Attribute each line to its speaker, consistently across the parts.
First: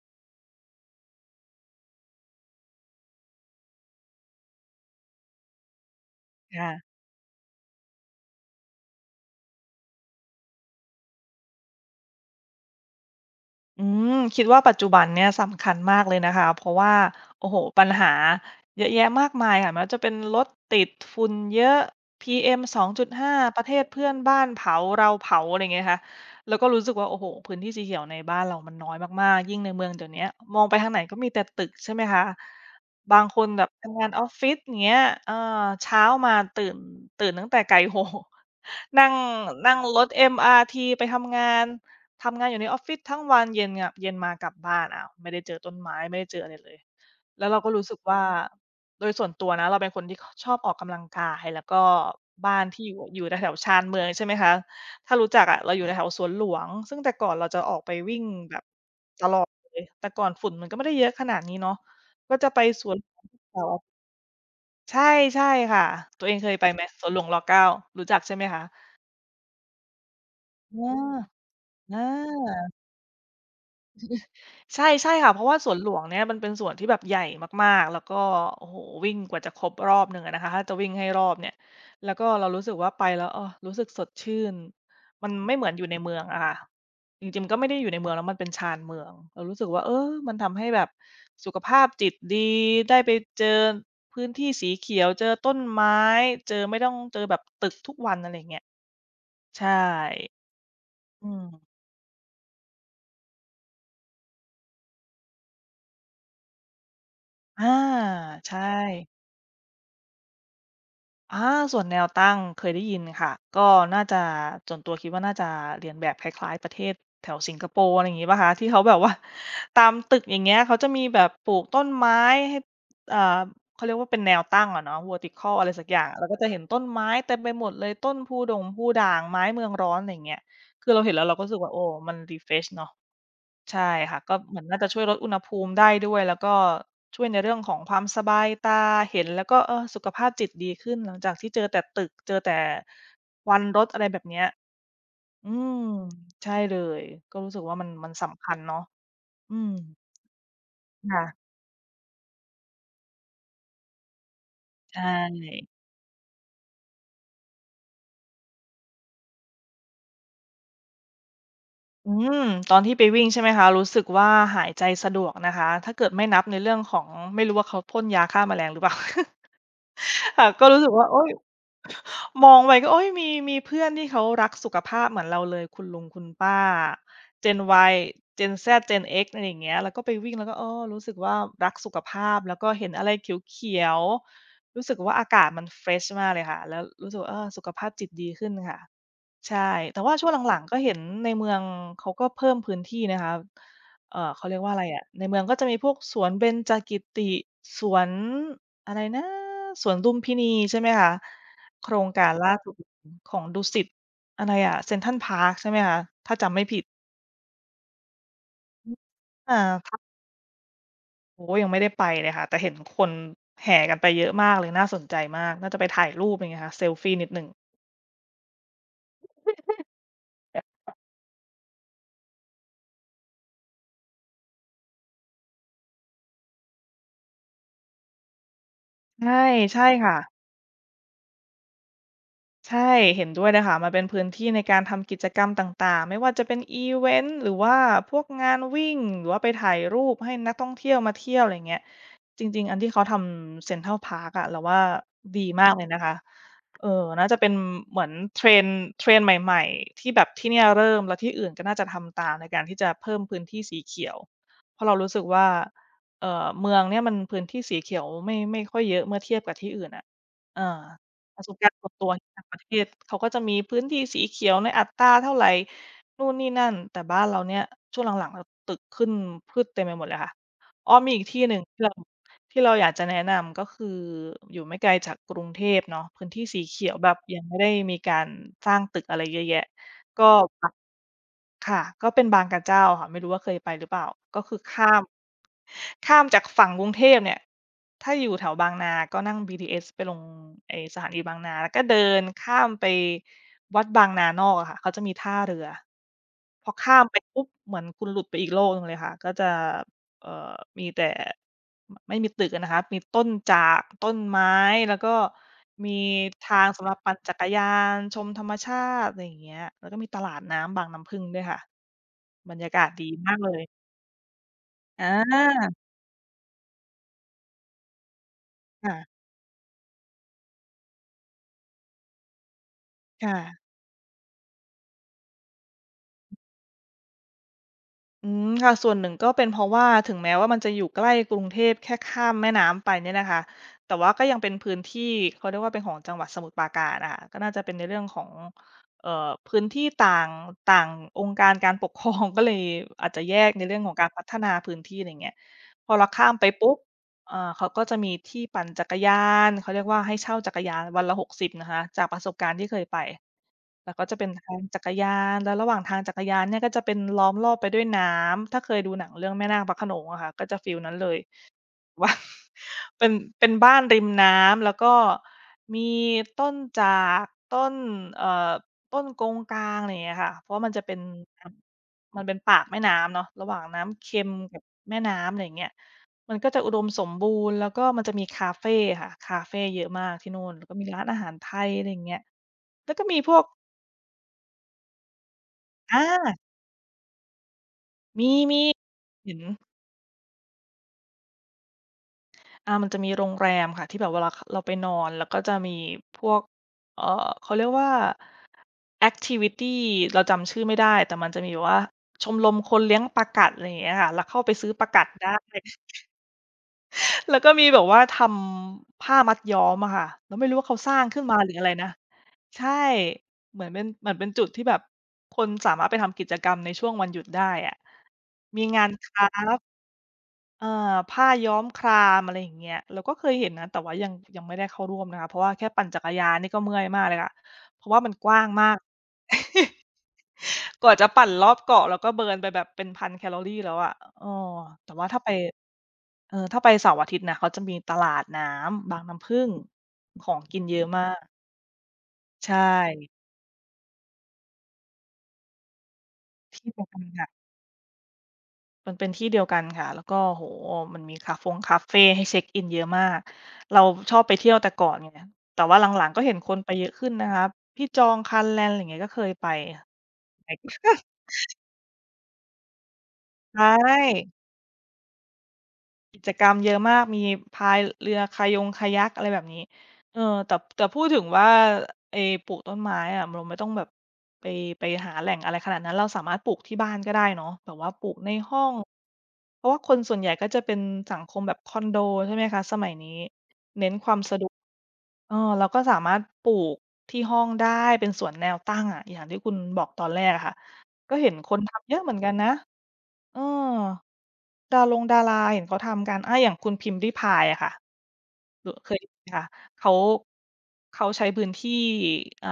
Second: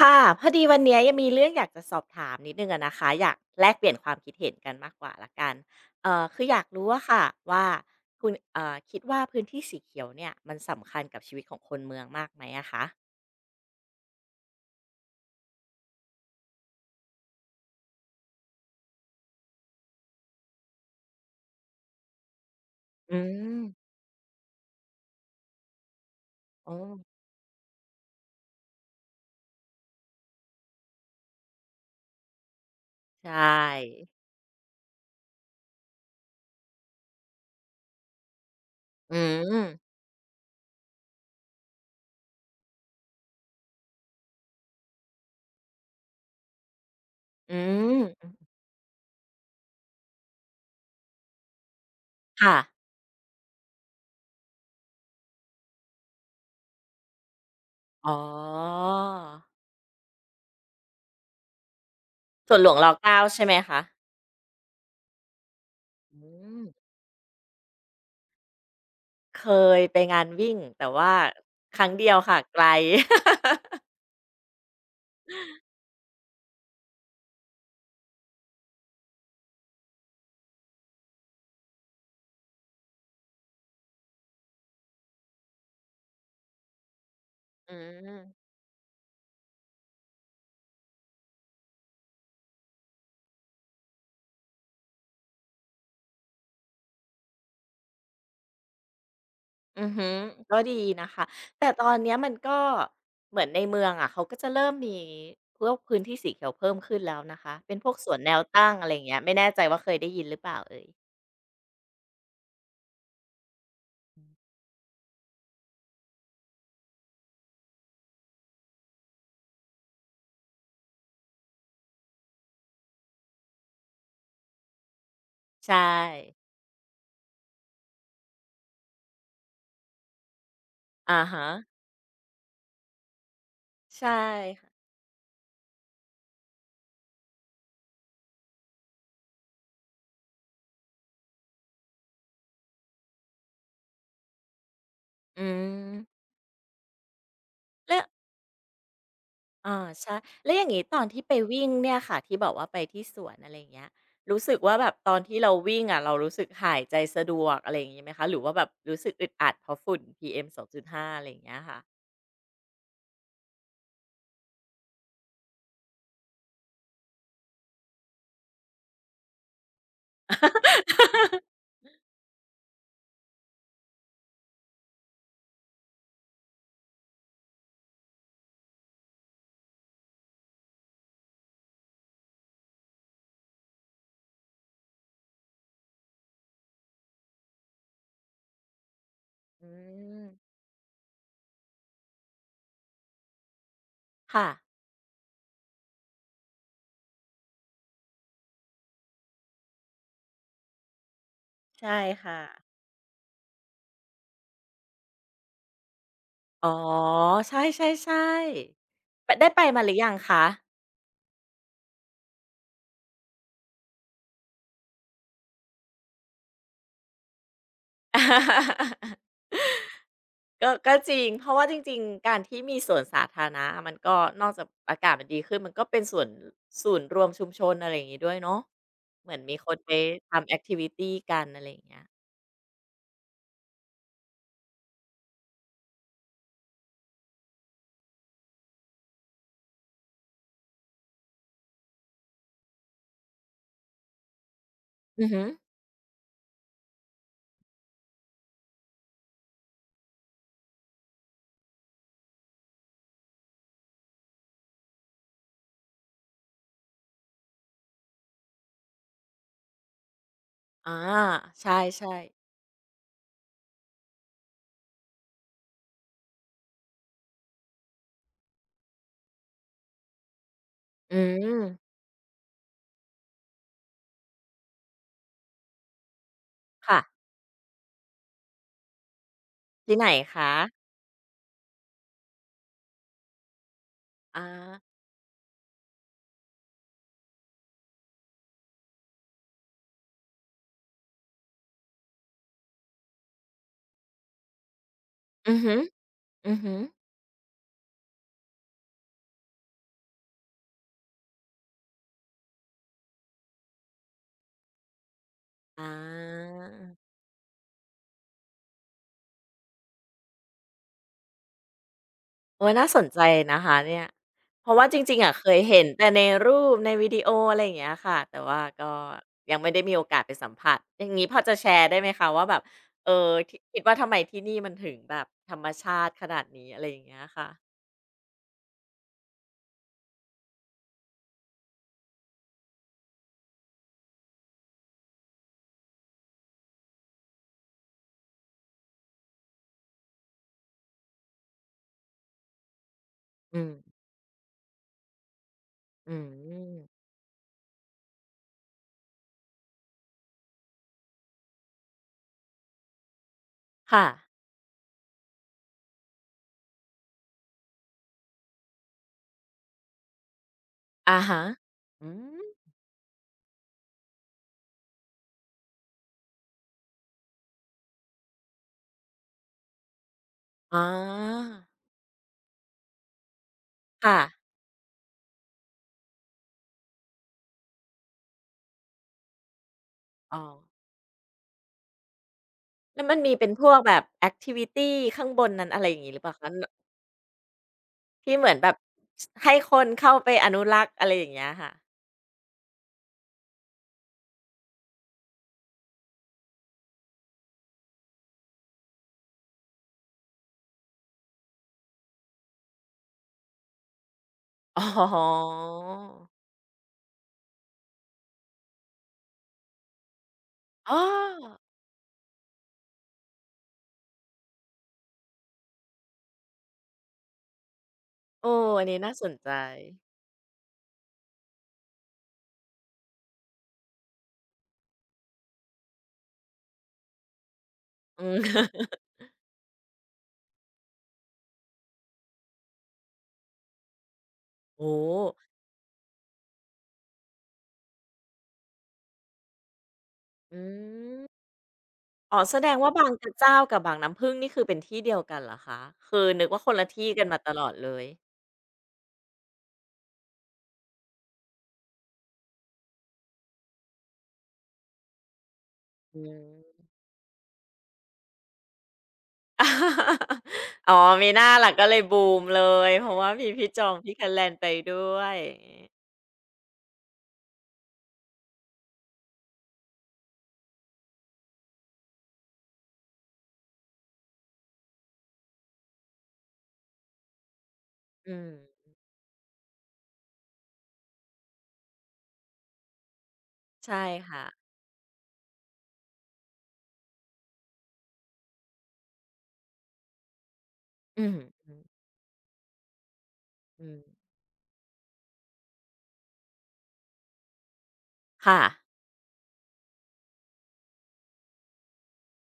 Speaker 1: ค่ะพอดีวันเนี้ยยังมีเรื่องอยากจะสอบถามนิดหนึงอะนะคะอยากแลกเปลี่ยนความคิดเห็นกันมากกว่าละกันคืออยากรู้
Speaker 2: ค่ะ
Speaker 1: อะค่ะว่าคุณคิดว่าพื้นที่สีเขียวเนี่ยมันสำคัญกับชีวิตของคนเมืองมากไหมอะคะ
Speaker 2: อืมคิดว่าปัจจุบันเนี่ยสำคัญมากเลยนะคะ เพราะว่าโอ้โฮปัญหาเยอะแยะมากมายค่ะไม่ว่าจะเป็นรถติดฝุ่นเยอะ PM
Speaker 1: อื
Speaker 2: 2.5ป
Speaker 1: ม
Speaker 2: ระเทศเพื่อนบ้านเผาเราเผาอะไรอย่างเงี้ยค่ะ แล้วก็
Speaker 1: โอ้
Speaker 2: รู้สึกว่าโอ้โฮพื้นที่สีเขียวในบ้านเรามันน้อยมากๆ ยิ่งในเมืองเดี๋ยวเนี้ยมองไปทางไหนก็มีแต่ตึกใช่ไหมคะ บาง
Speaker 1: ใช่
Speaker 2: คนแบบทำงานออฟฟิศอย่างเงี้ยเออเช้ามาตื่นตั้งแต่ไก่ โฮนั่ง
Speaker 1: อืม
Speaker 2: นั่งรถ MRT ไปทำงาน ทำงานอยู่ในออฟฟิศทั้งวันเย็นอะเย็นมากลับบ้านอ้าวไม่ได้เจอต้นไม้ไม่ได้เจออะไรเลยแล้ว
Speaker 1: อื
Speaker 2: เราก็รู้สึกว่า
Speaker 1: ม
Speaker 2: โดยส่วนตัวนะเราเป็นคนที่คชอบออกกำลังกายแล้วก็
Speaker 1: ค่ะ
Speaker 2: บ้านที่อยู่อยู่แถวๆชานเมืองใช่ไหมคะถ้ารู้จักอะเราอยู่แถวๆสวนหลวงซึ่งแต่ก่อนเราจะออกไป
Speaker 1: อ๋อ
Speaker 2: วิ่งแบบตลอดเลยแต่ก่อนฝุ่นมันก็ไม่ได้เยอะขนาดนี้เนาะก็จะ
Speaker 1: สว
Speaker 2: ไป
Speaker 1: นหลวง
Speaker 2: ส
Speaker 1: รอ
Speaker 2: วน
Speaker 1: เก้าใช่ไหม
Speaker 2: เสาร์
Speaker 1: คะ
Speaker 2: อาทิตย์ใช่ใช่ค่ะ
Speaker 1: อื
Speaker 2: ตัวเองเคยไป
Speaker 1: ม
Speaker 2: ไหมสวนหลวงร9รู้จักใช่ไหมคะ
Speaker 1: เคยไปงานวิ่งแต่
Speaker 2: เอา
Speaker 1: ว่าครั้ง
Speaker 2: อ
Speaker 1: เดียวค่ะไก
Speaker 2: า
Speaker 1: ล
Speaker 2: ใช่ใช่ค่ะเพราะว่าสวนหลวงเนี่ยมันเป็นสวนที่แบบใหญ่มากๆแล้วก็โอ้โฮวิ่งกว่าจะครบรอบหนึ่งอะนะคะถ้าจะวิ่งให้รอบเนี่ยแล้วก็เรารู้สึกว่าไปแล้วเออรู้สึกสดชื่นมันไม่เหมือนอยู่ในเมืองอะค่ะจริงๆก็ไม่
Speaker 1: อื
Speaker 2: ได้อยู่ในเมืองแล้วมันเป็
Speaker 1: ม
Speaker 2: นชานเมืองเรารู้สึกว่าเออมันทำให้แบบสุขภาพจิตดีได้ไปเจอพื้นที่สีเขียวเจอต้นไม้เจอไม่ต้องเจอแบบตึกทุกวันอะไรอย่างเงี้ยใช่
Speaker 1: อือฮึก็ดีนะคะ
Speaker 2: อืม
Speaker 1: แต่ตอนเนี้ยมันก็เหมือนในเมืองอะเขาก็จะเริ่มมีพวกพื้นที่สีเขียวเพิ่มขึ้นแล้วนะคะ
Speaker 2: อา
Speaker 1: เป็นพวกสวนแนว
Speaker 2: ใช่
Speaker 1: ตั้งอะไรอย่างเงี้ยไม่แน่ใจว่าเคยได้ยินหรือเปล่าเอ่ย
Speaker 2: อาส่วนแนวตั้งเคยได้ยินค่ะก็น่าจะส่วนตัวคิดว่าน่าจะเรียนแบบคล้ายๆประเทศแถวสิงคโปร์อะไรอย่างงี้เปล่าคะที่เขาแบบว่า ตามตึกอย่างเงี้ยเขาจะมีแบบปลูกต้นไม้ให้อ่าเขาเรียกว่าเป็นแนวตั้งอะเนาะ vertical อะไร
Speaker 1: ใช่
Speaker 2: สักอย่างเราก็จะเห็นต้นไม้เต็มไปหมดเลยต้นพูดงพูด่างไม้เมืองร้อนอะไรอย่างเงี้ยคือเราเห็น
Speaker 1: อา
Speaker 2: แล้วเราก็
Speaker 1: ฮะ
Speaker 2: รู้สึกว่าโอ้มัน refresh เนาะ ใช่
Speaker 1: ใช่
Speaker 2: ค่ะก็เหมือนน่า
Speaker 1: ค่ะ
Speaker 2: จะช่วยลดอุณหภูมิได้ด้วยแล้วก็ช่วยในเรื่องของความสบายตาเห็นแล้วก็เออสุขภาพจิตดีขึ้นหลังจากที่เจอแต่ตึกเจอแต่ควันรถอะไรแบบเนี้ย
Speaker 1: อื
Speaker 2: อืม
Speaker 1: ม
Speaker 2: ใช่เลยก็รู้สึกว่ามัน
Speaker 1: แล้ว
Speaker 2: มันสำคัญเนาะอืม
Speaker 1: อาใช่แล้วอย่างงี้ตอนที่ไป
Speaker 2: ค่ะ
Speaker 1: วิ่งเนี่ยค่ะที่บอกว่าไปที่สวนอะไรอย่างเงี้ยรู้สึกว่าแบบ
Speaker 2: ใช
Speaker 1: ตอนที่เรา
Speaker 2: ่
Speaker 1: วิ่งอะเรารู้สึกหายใจสะดวกอะไรอย่างงี้ไหมคะหรือว่าแบบรู้สึกอึดอัดเพราะฝุ่น PM 2.5อมสองจุดห้าอะไรอย่างเงี้ยค่ะ
Speaker 2: อืมตอนที่ไปวิ่งใช่ไหมคะรู้สึกว่าหายใจสะดวกนะคะถ้าเกิดไม่นับในเรื่องของไม่รู้ว่าเขาพ่นยาฆ่าแมลงหรือเปล่า ค่ะก็รู้สึกว่าโอ๊ย มองไปก็โอ๊ยมีเพื่อนที่เขารักสุขภาพเหมือนเราเลยคุณลุงคุณป้า Gen Y Gen Z Gen X อะไรอย่างเงี้ยแล้วก็ไปวิ่งแล้วก็เออรู้สึกว่ารักสุขภาพแล้วก็เห็นอะไรเขียวๆรู้สึกว่าอากาศมันเฟรชมากเลยค่ะแล้วรู้สึกว่าเออสุขภาพจิตดีขึ้นค่ะ
Speaker 1: อื
Speaker 2: ใช่แต่ว่า
Speaker 1: ม
Speaker 2: ช่วงหลังๆก็เห็นในเมืองเขาก็เพิ่มพื้นที่นะคะเอ่อ
Speaker 1: ค่ะ
Speaker 2: เขาเรียกว่าอะไรอะในเมืองก็จะมีพวกสวนเบญจกิติสวนอะไรนะสวนลุมพินีใช่ไหมคะโคร
Speaker 1: ใช่
Speaker 2: งการ
Speaker 1: ค่ะ
Speaker 2: ล่าสุดของดุสิตอะไรอะเซ็นทรัลพาร์คใช่ไหมคะถ้าจำไม่
Speaker 1: อ๋อ
Speaker 2: ผิด
Speaker 1: ใช่ๆๆไปได้
Speaker 2: อา
Speaker 1: ไปมาหรือยั
Speaker 2: ค่ะ
Speaker 1: งคะ
Speaker 2: โอ้โฮยังไม่ได้ไปเลยค่ะแต่เห็นคนแห่กันไปเยอะมากเลยน่าสนใจมากน่าจะไปถ่ายรูปอะไรเงี้ยค่ะเซลฟีนิดหนึ่ง
Speaker 1: ก็ก็จริงเพราะว่าจริงๆการที่มีสวนสาธารณะมันก็นอกจากอากาศมันดีขึ้นมันก็เป็นส่วนศูนย์รวมชุมชนอะไรอย่างงี้ด้วยเนาะเหมื
Speaker 2: ใช่
Speaker 1: อนมีคน
Speaker 2: ใช่
Speaker 1: ไป
Speaker 2: ค่ะ
Speaker 1: ทำแอกทิวิตีกันอะไรอย่างเงี้ย
Speaker 2: ใช่เห็นด้วยเลยค่ะมันเป็นพื้นที่ในการทำกิจกรรมต่างๆไม่ว่าจะเป็นอีเวนต์หรือว่าพวกงานวิ่งหรือว่าไปถ่ายรูปให้นักท่องเที่ยวมาเที่ยวอะไรเงี้ยจริงๆอันที่เขาทำเซ็นทรัลพาร์คอะเราว่า
Speaker 1: อือฮึ
Speaker 2: ดีมากเลยนะคะเออน่าจะเป็นเหมือน trend ทรน n d ใหม่ๆที่แบบที่เนี่ยเริ่มแล้วที่อื่นก็น่าจะทำตามในการที่จะเพิ่มพื้นที่สีเขียวเพราะเรารู้สึกว่าเออเมืองเนี่ยมันพื้นที่สีเขียวไม่ค่อยเยอะเมื่อเทียบกับที่อื่นอะอ่า
Speaker 1: อา
Speaker 2: ประสบ
Speaker 1: ใช
Speaker 2: การณ์ส่วนตัว
Speaker 1: ่
Speaker 2: ที่ต่าง
Speaker 1: ๆ
Speaker 2: ประเทศเขาก็จะมีพื้นที่สีเขียวในอัตราเท่าไรนู่นนี่นั่นแต่บ้านเราเนี่ยช่วงหลังๆเราตึกขึ้นพืชเต็มไปหมดเลยค่ะอ้อมี
Speaker 1: อื
Speaker 2: อีกที่หนึ่งที่เรา
Speaker 1: ม
Speaker 2: ที่เราอยากจะแนะนำก็คืออยู่ไม่ไกลจากกรุงเทพเนาะพื้นที่สีเขียว
Speaker 1: ค่ะ
Speaker 2: แบบยังไม่ได้มีการสร้างตึกอะไรเยอะแยะ
Speaker 1: ที่ไหน
Speaker 2: ก็
Speaker 1: คะ
Speaker 2: ไป ค่ะก็เป็นบางกะเจ้าค่ะไม่รู้ว่าเคยไปหรือเปล่า ก็
Speaker 1: อา
Speaker 2: คือข้ามจากฝั่งกรุงเทพเนี่ยถ้าอยู่แถวบางนา ก็นั่งบีทีเอสไปลงไอ้สถานีบางนา แล้วก็เดินข้ามไปวัดบางนานอกอะค่ะ เขาจะมีท่า
Speaker 1: อือ
Speaker 2: เรื
Speaker 1: ฮ
Speaker 2: อ
Speaker 1: ึ
Speaker 2: พอ
Speaker 1: ๆ
Speaker 2: ข้ามไปปุ๊บเหมือนคุณหลุดไปอีกโลกหนึ่งเลยค่ะก็จะ เอ่อมีแต่ไม่มีตึกอะนะครับมีต้นจากต้นไม้แล้วก็
Speaker 1: อ
Speaker 2: มีทางสำหรับ
Speaker 1: า
Speaker 2: ปั่นจักรยานชมธรรมชาติอะไรอย่างเงี้ยแล้วก็มีตลาดน้ำบางน้ำพึ่งด้วยค่ะ บรร
Speaker 1: โอ๊
Speaker 2: ยา
Speaker 1: ย
Speaker 2: กา
Speaker 1: น่า
Speaker 2: ศ
Speaker 1: ส
Speaker 2: ดี
Speaker 1: นใจ
Speaker 2: มากเล
Speaker 1: นะ
Speaker 2: ย
Speaker 1: คะเนี่ยเพราะว่าจริงๆ
Speaker 2: อ
Speaker 1: อะเคย
Speaker 2: า
Speaker 1: เห็นแต่ในรูปในวิดีโออะไรอย่างเงี้ยค่ะแต่ว่าก็
Speaker 2: ค่ะ
Speaker 1: ยังไม่ได้มีโอกาสไปสัมผัสอย่างงี้พอจะแชร์ได้ไหมคะว่าแบบเออท
Speaker 2: ค่ะ
Speaker 1: คิดว่าทำไมที่นี่มันถึงแบบธรรมชาติขนาดนี้อะไรอย่างเงี้ยค่ะ
Speaker 2: อืมค่ะส่วนหนึ่งก็เป็นเพราะว่าถึงแม้ว่ามันจะอยู่ใกล้กรุงเทพแค่ข้ามแม่น้ำไปเนี่ยนะคะแต่ว่าก็ยังเป็นพื้นที่เขาเรียกว่าเป็นของจังหวัดสมุทรปราการนะคะก็น่าจะเป็นในเรื่องของเอ่อพื้นที่ต่างต่างองค์การการปกครอง ก็เลยอาจจะแยก
Speaker 1: อื
Speaker 2: ในเรื่องของ
Speaker 1: ม
Speaker 2: การพัฒนาพื้นที่อะไรงเงี้ยพอเรา
Speaker 1: อื
Speaker 2: ข้ามไปปุ๊บ
Speaker 1: ม
Speaker 2: อ่าเขาก็จะมีที่ปั่นจักรยาน เขาเรียกว่าให้เช่าจักรยานวันละ60นะคะ จากประสบการณ์ที่เคยไป แล้ว
Speaker 1: ค่ะ
Speaker 2: ก็จะเป็นทางจักรยาน แล้วระหว่างทางจักรยานเนี่ยก็จะเป็นล้อมรอบไปด้วยน้ำ ถ้าเคยดูหนังเรื่องแม่นาคพระโขนงอะค่ะก็จะฟิลนั้นเลย
Speaker 1: อะฮะอื
Speaker 2: ว่า
Speaker 1: ม
Speaker 2: เป็นเป็นบ้านริมน้ำแล้วก็มีต้นจากต้นเอ่อต้นกงกลางอะไรอย่างเงี้ยค่ะเพราะว่ามัน
Speaker 1: อ๋อ
Speaker 2: จะเป็นน้ำมันเป็นปากแม่น้ำเนาะระหว่างน้ำ
Speaker 1: ค่ะ
Speaker 2: เค็มกับแม่น้ำอะไรอย่างเงี้ยมันก็จะอุดมสมบูรณ์แล้วก็มันจะมีคาเฟค่ะคาเฟเยอะมากที่
Speaker 1: อ๋อ
Speaker 2: นู่นแล้วก็มีร้านอาหารไทยอะไรอย่างเงี้ยแล้ว
Speaker 1: แล้
Speaker 2: ก็
Speaker 1: วมั
Speaker 2: มี
Speaker 1: น
Speaker 2: พ
Speaker 1: มี
Speaker 2: วก
Speaker 1: เป็นพวกแบบแอกทิวิตีข้างบนนั้นอะไรอย่าง
Speaker 2: อา
Speaker 1: งี้หรือเปล่าคะน
Speaker 2: มี
Speaker 1: ที่เหมือน
Speaker 2: มี
Speaker 1: แบบส
Speaker 2: เห็น
Speaker 1: ให้คนเข้าไปอนุรักษ์อะไรอย่างเงี้ยค่ะ
Speaker 2: อ่ามันจะมีโรงแรมค่ะที่แบบเวลาเราไปนอนแล้วก็จะมีพวกเอ่อเขาเรียกว่า แอ t i ทิวิตีเราจำชื่อไม่ได้แต่มันจะมีแบบว่าชมรมคนเลี้ยงปลากัดอะไรอย่างเงี้ยค่ะเราเข้าไปซื้อ
Speaker 1: อ๋
Speaker 2: ปลากัดได้
Speaker 1: อ
Speaker 2: แล้วก็มีแบบว่าทำผ้ามัดย้อมอะค่ะเราไม่รู้ว่าเขาส
Speaker 1: อ้
Speaker 2: ร้า
Speaker 1: อ
Speaker 2: งขึ้นมาหรืออะไรนะใช่เหมือนเป็นเหมือนเป็นจุดที่แบบคนสามารถไปทำกิจกรรมในช่วงวันหยุดได้อะ
Speaker 1: เอ
Speaker 2: มี
Speaker 1: ออั
Speaker 2: งา
Speaker 1: น
Speaker 2: น
Speaker 1: นี้
Speaker 2: ค
Speaker 1: น่าส
Speaker 2: รา
Speaker 1: นใจ
Speaker 2: ฟต์ เออผ้าย้อมครามอะไรอย่างเงี้ยเราก็เคยเห็นนะแต่ว่ายังไม่ได้เข้าร่วมนะคะเพราะว่าแค่ปั่นจักรยานนี่ก็เมื่อยมากเลยค่ะเพราะว่ามัน
Speaker 1: อื
Speaker 2: ก
Speaker 1: ม
Speaker 2: ว้างมาก กว่าจะปั่นรอบเกาะแล้วก็เบิร์นไปแบบเป็น1,000แคลอรีแล้วอะเออแต่
Speaker 1: โอ้
Speaker 2: ว่า
Speaker 1: โฮ
Speaker 2: ถ้าไปเออถ้าไปเสาร์อาทิตย์นะเขาจะมีตลาดน้ำบางน้ำผึ้งของ
Speaker 1: อื
Speaker 2: กินเยอะมาก
Speaker 1: มอ๋อแส
Speaker 2: ใช่
Speaker 1: ดงว่าบางกระเจ้ากับบางน้ำผึ้งนี่คือเป็นที่เดียวกันเหรอคะคือนึกว่าค
Speaker 2: ที่
Speaker 1: นละที่กันมา ตลอดเลย
Speaker 2: มันเป็นที่เดียวกันค่ะ แล้วก็โอ้โฮมันมีคาฟงคาเฟให้เช็กอินเยอะมาก เราชอบไปเที่ยวแต่ก่อนไงแต่ว่าหลังๆ
Speaker 1: อื
Speaker 2: ก็เห็นคนไปเย
Speaker 1: ม
Speaker 2: อะขึ้นนะคะพี่จอง Thailand อะไรอย่างเงี้ยก็เคยไป
Speaker 1: อ๋อมีหน้าล่ะก็เลยบูมเลยเพราะว่ามี
Speaker 2: ใช
Speaker 1: พี่จองพี่คะแล
Speaker 2: ่
Speaker 1: นไปด้วยอย่างงี้
Speaker 2: กิจกรรมเยอะมาก มีพายเรือ Kayong Kayak อะไรแบบนี้เออแต่พูดถึงว่าไอ้ปลูกต้นไม้อะเราไม่ต้องแบบไปไปหาแหล่งอะไรขนาดนั้นเราสามารถปลูกที่บ้านก็ได้เนาะแบบว่าปลูกใน
Speaker 1: อื
Speaker 2: ห้อง
Speaker 1: ม
Speaker 2: เพราะว่าคนส่วนใหญ่ก็จะเป็นสังคมแบบคอนโดใช่ไหมคะสมัยนี้ เน้น
Speaker 1: ใช่
Speaker 2: ความสะ
Speaker 1: ค่ะ
Speaker 2: ดวกเออเราก็สามารถปลูกที่ห้องได้เป็นสวนแนวตั้งอะอย่างที่คุณบอกตอนแรกอะค่ะก็
Speaker 1: อื
Speaker 2: เห็นคน
Speaker 1: ม
Speaker 2: ทำเยอะเหมือนกันนะ เออ
Speaker 1: อืมๆ
Speaker 2: ดารงดาราเห็นเขาทำกันอาอย่างคุณพิมพ์ริภายอะค่ะ
Speaker 1: ค่ะ
Speaker 2: หรอเคยได้ยินไหมคะเขาเขาใช้พื้นที่อ่า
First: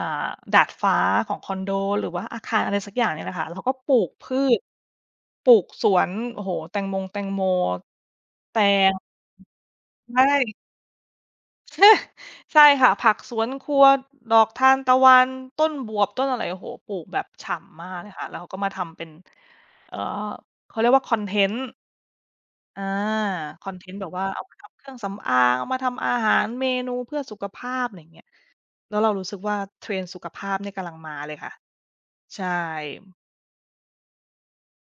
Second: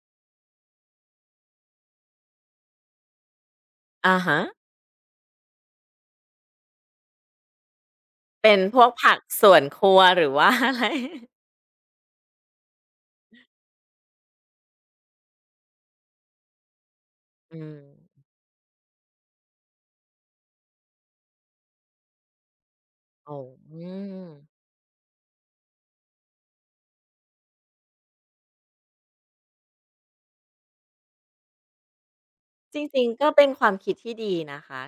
Speaker 2: ดาดฟ้าของคอนโด หรือว่าอาคารอะไรสักอย่างเนี่ยแหละค่ะแล้วก็ปลูก
Speaker 1: อะ
Speaker 2: พื
Speaker 1: ฮะ
Speaker 2: ชปลูกสวนโอ้โฮแตงมงแตงโม
Speaker 1: เป็
Speaker 2: แต
Speaker 1: นพวก
Speaker 2: ง
Speaker 1: ผักสวนครัว
Speaker 2: ใช
Speaker 1: หรือว่า
Speaker 2: ่
Speaker 1: อะไร
Speaker 2: ใช่ค่ะ ผักสวนครัวดอกทานตะวัน ต้นบวบต้นอะไรโอ้โฮปลูกแบบ
Speaker 1: อื
Speaker 2: ฉ่ำมากเลย
Speaker 1: ม
Speaker 2: ค่ะแล้วเขาก็มาทำเป็นเอ่อเขาเรียกว่าคอนเทนต์ อา
Speaker 1: โอ้
Speaker 2: คอ
Speaker 1: อื
Speaker 2: นเทนต์แบบ
Speaker 1: ม
Speaker 2: ว่าเอามาทำเครื่องสำอางเอามาทำอาหารเมนูเพื่อสุขภาพไรเงี้ยแล้วเรารู้สึกว่า Trend สุขภาพเนี่ยกำลังมาเลยค่ะใช่
Speaker 1: จริงๆก็เป็นความคิดที่ดีนะคะ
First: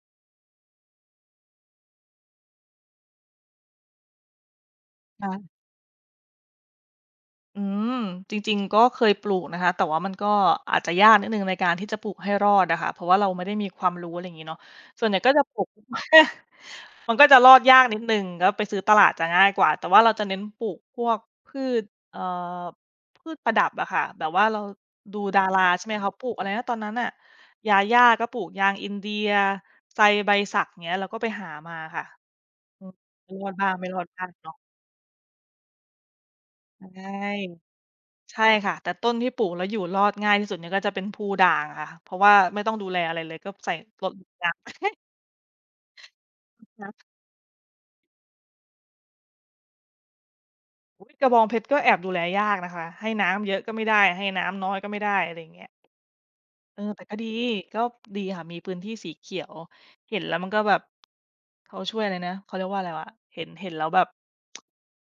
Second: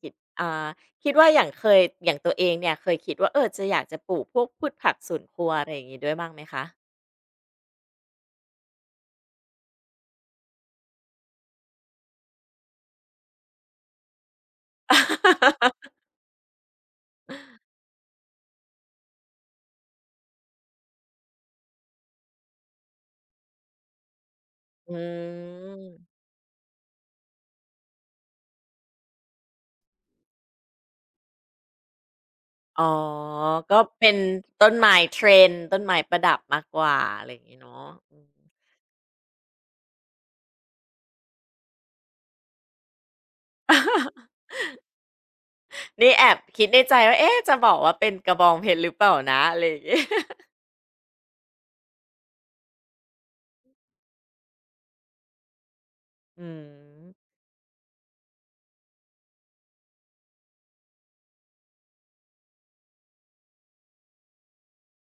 Speaker 1: คิดอ่าคิดว่าอย่างเคยอย่างตัวเองเนี่ยเคยคิดว่าเออจะอยากจะปลูกพวกพืชผักสวนครัว
Speaker 2: ค่ะ
Speaker 1: อะไรอย่างงี้ด้วยบ้างไหมคะ
Speaker 2: อืมจริงๆก็เคยปลูกนะคะแต่ว่ามันก็อาจจะยากนิดหนึ่งในการที่จะปลูกให้รอดอะค่ะเพราะว่าเราไม่ได้มีความรู้อะไรอย่างงี้เนาะส่วนใหญ่ก็จะปลูก มันก็จะรอดยากนิดหนึ่งก็ไปซื้อตลาดจะง่ายกว่าแต่ว่าเราจะเน้นปลูกพวกพืชเอ่อพืชประดับอะค่ะแบบว่าเรา
Speaker 1: อื
Speaker 2: ดูดาราใช่ไหม
Speaker 1: ม
Speaker 2: เขาปลูกอะไรนะตอนนั้นอะยาย่าก็ปลูกยางอินเดียไซใบสักเงี้ยเราก็ไปหามาค่ะอื
Speaker 1: อ๋
Speaker 2: ม
Speaker 1: อ
Speaker 2: รอดบ้าง
Speaker 1: ก็
Speaker 2: ไม่รอด
Speaker 1: เป็น
Speaker 2: บ้างเนาะ
Speaker 1: ต้นไม้ trend ต้นไม้ประดับมากกว่า
Speaker 2: ใช่
Speaker 1: อะไรอย่างงี้เนาะอืม
Speaker 2: ใช่ค่ะแต่ต้นที่ปลูกแล้วอยู่รอดง่ายที่สุดเนี่ยก็จะเป็นภูด่างค่ะเพราะว่าไม่ต้องดูแลอะไรเลยก็ใส่รด น้ำ
Speaker 1: นี่แอบคิดในใจ
Speaker 2: น้
Speaker 1: ว่าเอ๊ะจะบอกว่าเป็นกระบองเพชรหรือเปล่านะอะไรอย่างงี้
Speaker 2: ำอุ๊ยกระบองเพชรก็แอบดูแลยากนะคะให้น้ำเยอะก็ไม่ได้ให้น้ำน้อยก็ไม่ได้อะไรอย่างเงี้ย
Speaker 1: อื
Speaker 2: เออแต่ก็ดี
Speaker 1: ม
Speaker 2: ก็ดีค่ะมีพื้นที่สีเขียวเห็นแล้วมันก็แบบเขาช่วยอะไรนะเขาเรียกว่าอะไรวะเห็นเห็นแล้วแบบ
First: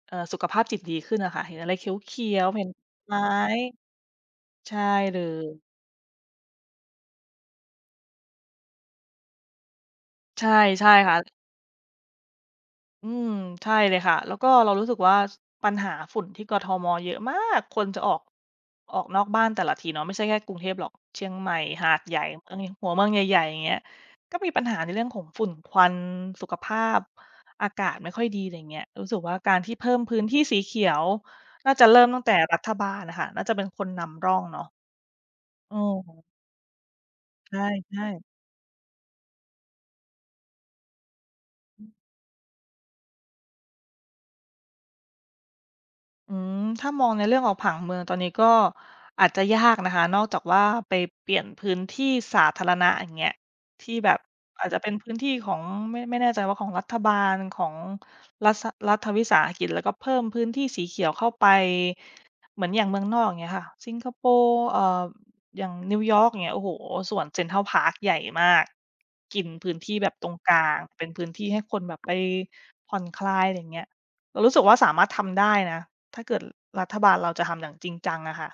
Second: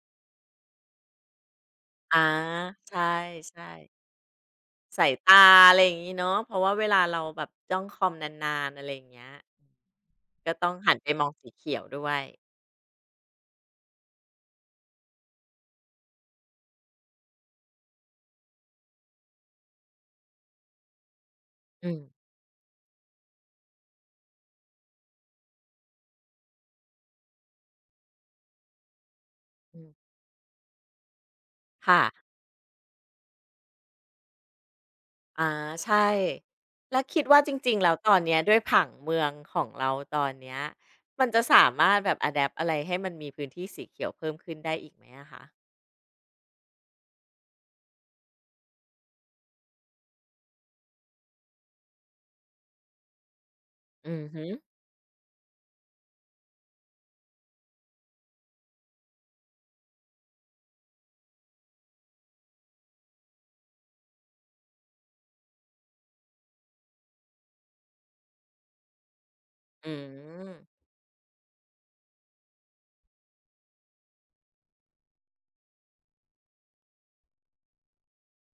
Speaker 2: สุขภาพจิตดีขึ้นอะค่ะเห็นอะไรเข
Speaker 1: อา
Speaker 2: ียวๆเห็น
Speaker 1: ใช่
Speaker 2: ไม้
Speaker 1: ใช่
Speaker 2: ใช่
Speaker 1: สาย
Speaker 2: เล
Speaker 1: ตา
Speaker 2: ย
Speaker 1: อะไรอย่างงี้เนาะเพราะว่าเวลาเราแบบจ้องคอมนานๆอะไรอย่างเงี้ย
Speaker 2: ใช่
Speaker 1: ก็ต้อง
Speaker 2: ใช่
Speaker 1: หันไป
Speaker 2: ค่ะ
Speaker 1: มองสีเขียวด้วย
Speaker 2: อืมใช่เลยค่ะแล้วก็เรารู้สึกว่าปัญหาฝุ่นที่กทมเยอะมากคนจะออกออกนอกบ้านแต่ละทีเนาะไม่ใช่แค่กรุงเทพหรอกเชียงใหม่
Speaker 1: อื
Speaker 2: หา
Speaker 1: ม
Speaker 2: ดใหญ่เมืองหัวเมืองใหญ่ๆอย่างเงี้ยก็มีปัญหาในเรื่องของฝุ่นควันสุขภาพอากาศไม่ค่อยดีอะไรเงี้ยรู้สึกว่าการที่
Speaker 1: อื
Speaker 2: เพิ่ม
Speaker 1: ม
Speaker 2: พื้นที่สีเขียวน่าจะ
Speaker 1: ค่ะ
Speaker 2: เริ่มตั้งแต่รัฐบาลน่ะค่ะน่าจะเป็นคนนำร่องเนาะ
Speaker 1: อา
Speaker 2: เออ
Speaker 1: ใช่แล้วคิดว่าจ
Speaker 2: ใช
Speaker 1: ริงๆแล้ว
Speaker 2: ่
Speaker 1: ตอนเนี้ย
Speaker 2: ๆ
Speaker 1: ด้วยผังเมืองของเราตอนเนี้ยมันจะสามารถแบบอะแดปต์อะไรให้มันมีพื้นที่สีเขียวเพิ่มขึ้นได้อีกไหมอะคะ
Speaker 2: อืมถ้ามองในเรื่องของผังเมืองตอนนี้ก็อาจจะยากนะคะนอกจากว่าไปเปลี่ยนพื้นที่สาธารณะอย่างเงี้ยที่แบ
Speaker 1: อื
Speaker 2: บ
Speaker 1: อฮึ
Speaker 2: อาจจะเป็นพื้นที่ของไม่แน่ใจว่าของรัฐบาลของรัฐรัฐวิสาหกิจแล้วก็เพิ่มพื้นที่สีเขียวเข้าไปเหมือนอย่างเมืองนอกอย่างเงี้ยค่ะสิงคโปร์อย่างนิวยอร์กอย่างเงี้ยโอ้โหสวน Central Park ใหญ่มากกินพื้น
Speaker 1: อื
Speaker 2: ที่แบบตรงก
Speaker 1: ม
Speaker 2: ลางเป็นพื้นที่ให้คนแบบไปผ่อนคลายอะไรอย่างเงี้ยเรารู้สึกว่าสามารถทำได้นะ ถ้าเกิดรัฐบาลเราจะทำอย่างจริงจังอะค่ะ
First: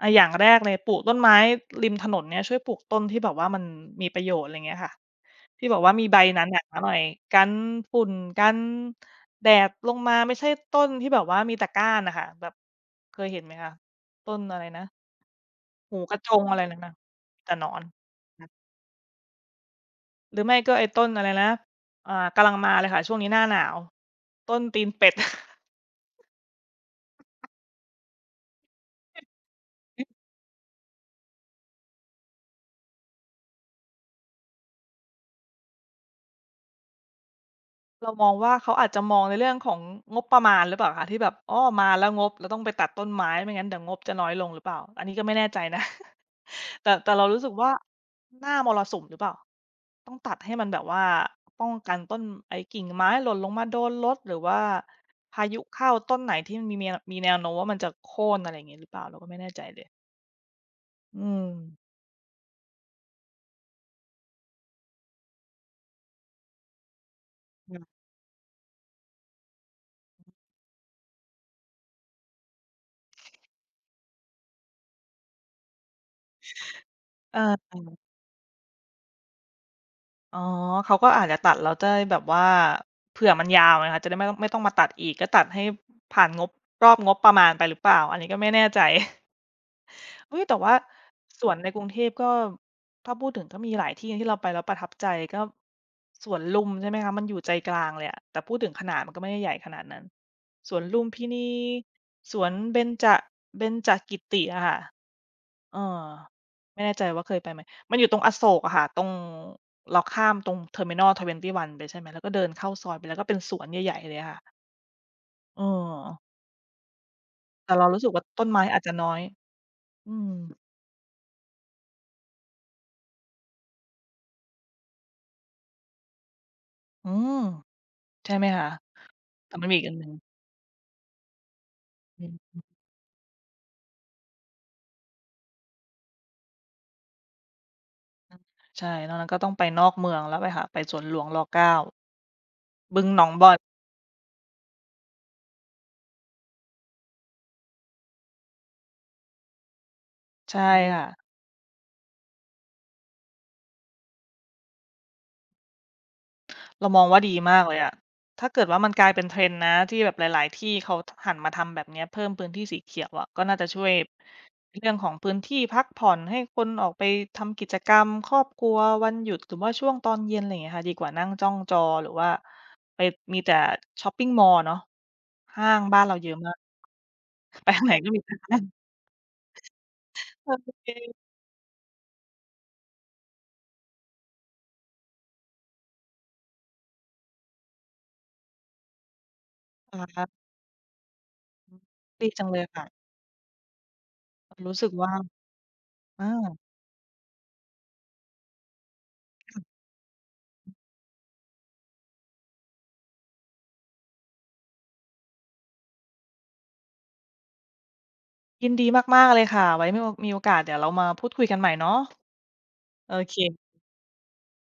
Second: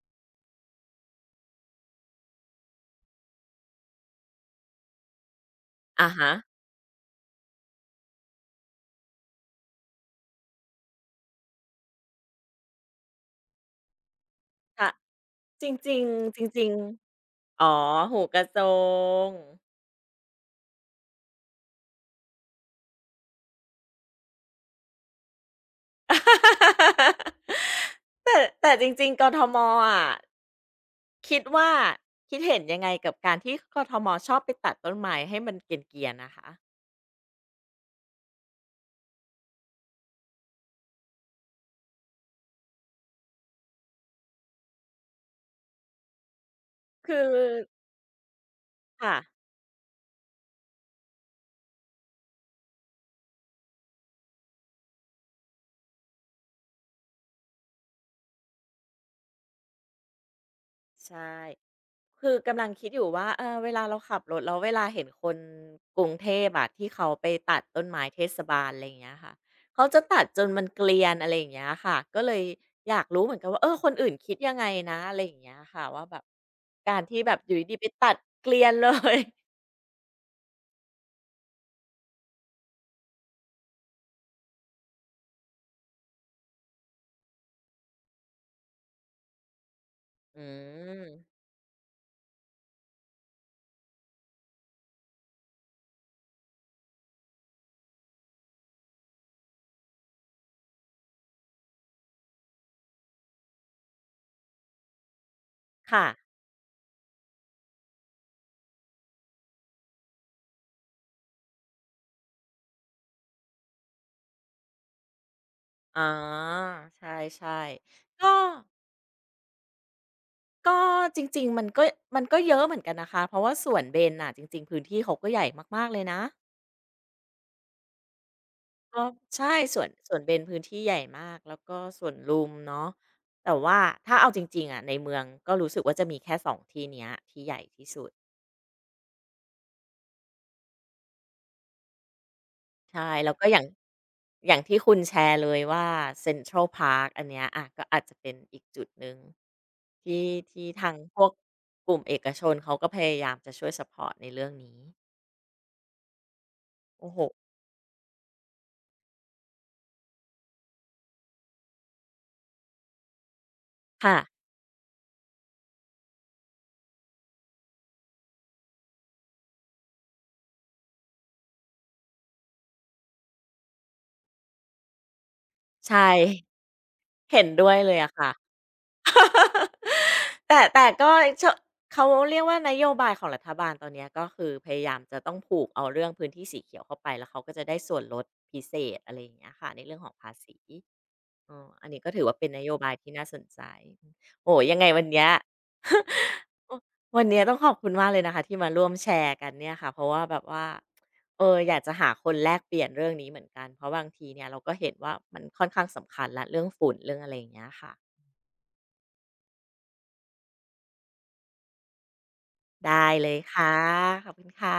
Speaker 2: อาอย่างแรกเลยปลูกต้นไม้ริมถนนเนี่ยช่วยปลูกต้นที่แบบว่ามันมีประโยชน์อะไรเงี้ยค่ะที่แบบว่ามี
Speaker 1: อะ
Speaker 2: ใบ
Speaker 1: ฮะ
Speaker 2: หนาๆหน่อยกันฝุ่นกันแดดลงมาไม่ใช่ต้นที่แบบว่ามีแต่ก้านน่ะค่ะแบบเคยเห็นไหมคะต้นอะไรนะ
Speaker 1: ค่ะจริ
Speaker 2: หู
Speaker 1: ง
Speaker 2: กระจ
Speaker 1: ๆจ
Speaker 2: งอะไร
Speaker 1: ริง
Speaker 2: นั้นน่ะแต่
Speaker 1: ๆ
Speaker 2: หน
Speaker 1: อ๋
Speaker 2: อ
Speaker 1: อ
Speaker 2: น
Speaker 1: หูกระโจ
Speaker 2: ค่ะ
Speaker 1: ง
Speaker 2: หรือไม่ก็ไอ้ต้นอะไรนะอ่ากะลังมาเลยค่ะช่วงนี้หน้าหนาวต้นตีนเป็ด
Speaker 1: แต่แต่จริงๆกทมอะคิดว่าคิดเห็นยังไงกับการที่กทมชอบไปตัดต้นไม้ให้มันเกรียนๆนะคะ
Speaker 2: เรามองว่าเขาอาจจะมองในเรื่องของงบประมาณหรือเปล่าคะที่แบบอ้อมาแล้วงบเราต้องไปตัดต้นไม้ไม่งั้นเดี๋ยวงบจะน้อยลงหรือเปล่าอันนี้ก็ไม่แน่ใจนะ แต่
Speaker 1: คื
Speaker 2: เรา
Speaker 1: อ
Speaker 2: รู้สึกว่าหน้ามรสุมห
Speaker 1: ค่ะ
Speaker 2: รือเปล่าต้องตัดให้มันแบบว่าป้องกันต้นไอ้กิ่งไม้หล่นลงมาโดนรถหรือว่าพายุเข้าต้นไหนที่มันมีแนวมีแนวโน้มว่ามันจะโค่นอะไรอย่างงี้หรือเปล่าเราก็ไม่แน่ใจเลย
Speaker 1: ใช่
Speaker 2: อืม
Speaker 1: คือกำลังคิดอยู่ว่าเออเวลาเราขับรถแล้วเวลาเห็นคนกรุงเทพอะที่เขาไปตัด
Speaker 2: อ่
Speaker 1: ต้น
Speaker 2: ม
Speaker 1: ไม้เทศบาลอะไรอย่างเงี้ยค่ะเขาจะตัดจนมันเกรียนอะไรอย่างเงี้ยค่ะก็เลยอยากรู้เหมือนกันว่าเออคนอื่นคิดยังไงนะอะไรอย่างเงี้ยค่ะว่าแบบการที่แบ
Speaker 2: เอ
Speaker 1: บอยู่ดีๆไป
Speaker 2: อ
Speaker 1: ตัดเกรียนเลย
Speaker 2: อ๋อเขาก็อาจจะตัดแล้วจะได้แบบว่าเผื่อมันยาวไงคะจะได้ไม่ต้องมาตัดอีกก็ตัดให้ผ่านงบรอบงบประมาณไปหรือเปล่าอันนี้ก็ไม่แน่ใจ
Speaker 1: อื
Speaker 2: อุ๊ยแต่ว่า
Speaker 1: ม
Speaker 2: สวนในกรุงเทพก็ถ้าพูดถึงก็มีหลายที่ที่เราไปแล้วประทับใจก็สวนลุมใช่ไหมคะมันอยู่ใจกลางเลยอะแต่พูดถึงขนาดมันก็ไม่ได้ใหญ่ขนาดนั้นสวนลุมพินีสวนเบญจเบญจกิติอะค่ะ เออ
Speaker 1: ค่ะ
Speaker 2: ไม่แน่ใจว่าเคยไปไหมมันอยู่ตรงอโศกอะค่ะตรงเราข้ามตรงเทอร์มินล21ไปใช่ไหมแล้วก็เดินเข้าซอยไปแล้วก็เป็นสวนใหญ่ๆเลยค่ะเออ
Speaker 1: อ๋อใช่
Speaker 2: แต่เรารู้สึก
Speaker 1: ๆ
Speaker 2: ว่า
Speaker 1: ก็
Speaker 2: ต้นไม้อาจจะน้อยอืม
Speaker 1: ก็จริงๆมันก็มันก็เยอะเหมือนกันนะคะเพราะว่าสวนเบญน่ะจริงๆพื้นที่เขาก็ใหญ่มากๆเลยนะ
Speaker 2: อืมใช่ไหมคะ
Speaker 1: ก็
Speaker 2: แต่
Speaker 1: ใช่
Speaker 2: มันมี
Speaker 1: ส
Speaker 2: อี
Speaker 1: ว
Speaker 2: ก
Speaker 1: น
Speaker 2: อันหนึ่
Speaker 1: ส
Speaker 2: ง
Speaker 1: วนเบญพื้นที่ใหญ่มากแล้วก็สวน
Speaker 2: อื
Speaker 1: ลุม
Speaker 2: ม
Speaker 1: เนาะแต่ว่าถ้าเอาจริงๆอะในเมืองก็รู้สึกว่าจะมีแค่สองที่เนี้ยที่ใหญ่ที่สุด
Speaker 2: ใช่นอกนั้นก็ต้องไปนอกเมืองแล้วไปค่ะไปสวนหลวงร9
Speaker 1: ใช่
Speaker 2: บึงหนอ
Speaker 1: แล้
Speaker 2: ง
Speaker 1: วก็
Speaker 2: บ่อ
Speaker 1: อ
Speaker 2: น
Speaker 1: ย่างอย่างที่คุณแชร์เลยว่าเซ็นทรัลพาร์คอันเนี้ยอะก็อาจจะเป็นอีกจุดหนึ่งที่
Speaker 2: ใช่
Speaker 1: ที่ทางพว
Speaker 2: ค่ะ
Speaker 1: กกลุ่มเอกชนเขาก็พยายามจะช่วยซัปพอร์ตในเรื่องนี้
Speaker 2: เรามอง
Speaker 1: โอ้โฮ
Speaker 2: ว่าดีมากเลยอะถ้าเกิดว่ามันกลายเป็น trend นะที่แบบหลายๆ ที่เขาทหันมาทำแบบเนี้ยเพิ่มพื้นที่สีเขียวอะก็น่าจะช่วย
Speaker 1: ค่ะ
Speaker 2: เรื่องของพื้นที่พักผ่อนให้คนออกไปทำกิจกรรมครอบครัววันหยุดหรือว่าช่วงตอนเย็นไรเงี้ยค่ะดีกว่านั่งจ้องจอหรือว่าไปมีแต่ช็อปปิงมอลล์เนาะห้างบ้าน
Speaker 1: ใช่
Speaker 2: เราเยอะมาก
Speaker 1: เห็น
Speaker 2: ไป
Speaker 1: ด้วย
Speaker 2: ทางไห
Speaker 1: เล
Speaker 2: น
Speaker 1: ย
Speaker 2: ก็
Speaker 1: อะ
Speaker 2: มี
Speaker 1: ค่ะ
Speaker 2: แต่ ห้ าง
Speaker 1: แต่
Speaker 2: โอ
Speaker 1: แต่
Speaker 2: เค
Speaker 1: ก็เชเขาเรียกว่านโยบายของรัฐบาลตอนเนี้ยก็คือพยายามจะต้องผูกเอาเรื่องพื้นที่สีเขียวเข้าไปแล้วเขาก็จะได้ส่วนลดพิเศษอะไรอย่างเงี้ยค่ะในเรื่องของภา
Speaker 2: ค่ะ
Speaker 1: ษีอออันนี้ก็ถือ
Speaker 2: ดี
Speaker 1: ว่า
Speaker 2: จั
Speaker 1: เป็
Speaker 2: ง
Speaker 1: น
Speaker 2: เล
Speaker 1: น
Speaker 2: ย
Speaker 1: โย
Speaker 2: ค่ะ
Speaker 1: บายที่น่าสนใจโอ้
Speaker 2: รู้
Speaker 1: ยังไง
Speaker 2: สึก
Speaker 1: วัน
Speaker 2: ว่า
Speaker 1: เนี้ย
Speaker 2: อา
Speaker 1: วันเนี้ยต้องขอบคุณมากเลยนะคะที่มาร่วมแชร์กันเนี่ยค่ะเพราะว่าแบบว่าเอออยากจะหาคนแลกเปลี่ยนเรื่องนี้เหมือนกันเพราะบางทีเนี่ยเราก็เห็นว่ามันค่อนข้างสำคัญละเรื่องฝุ่นเรื่องอะไรอย่างเงี้ยค่ะ
Speaker 2: ยินดีมากๆเลยค่ะไว้มีมีโอกาสเดี๋ยวเรามาพูดคุยกันใหม่เนาะ
Speaker 1: ได้
Speaker 2: โอ
Speaker 1: เลยค่ะ
Speaker 2: เค
Speaker 1: ขอบคุณค่ะ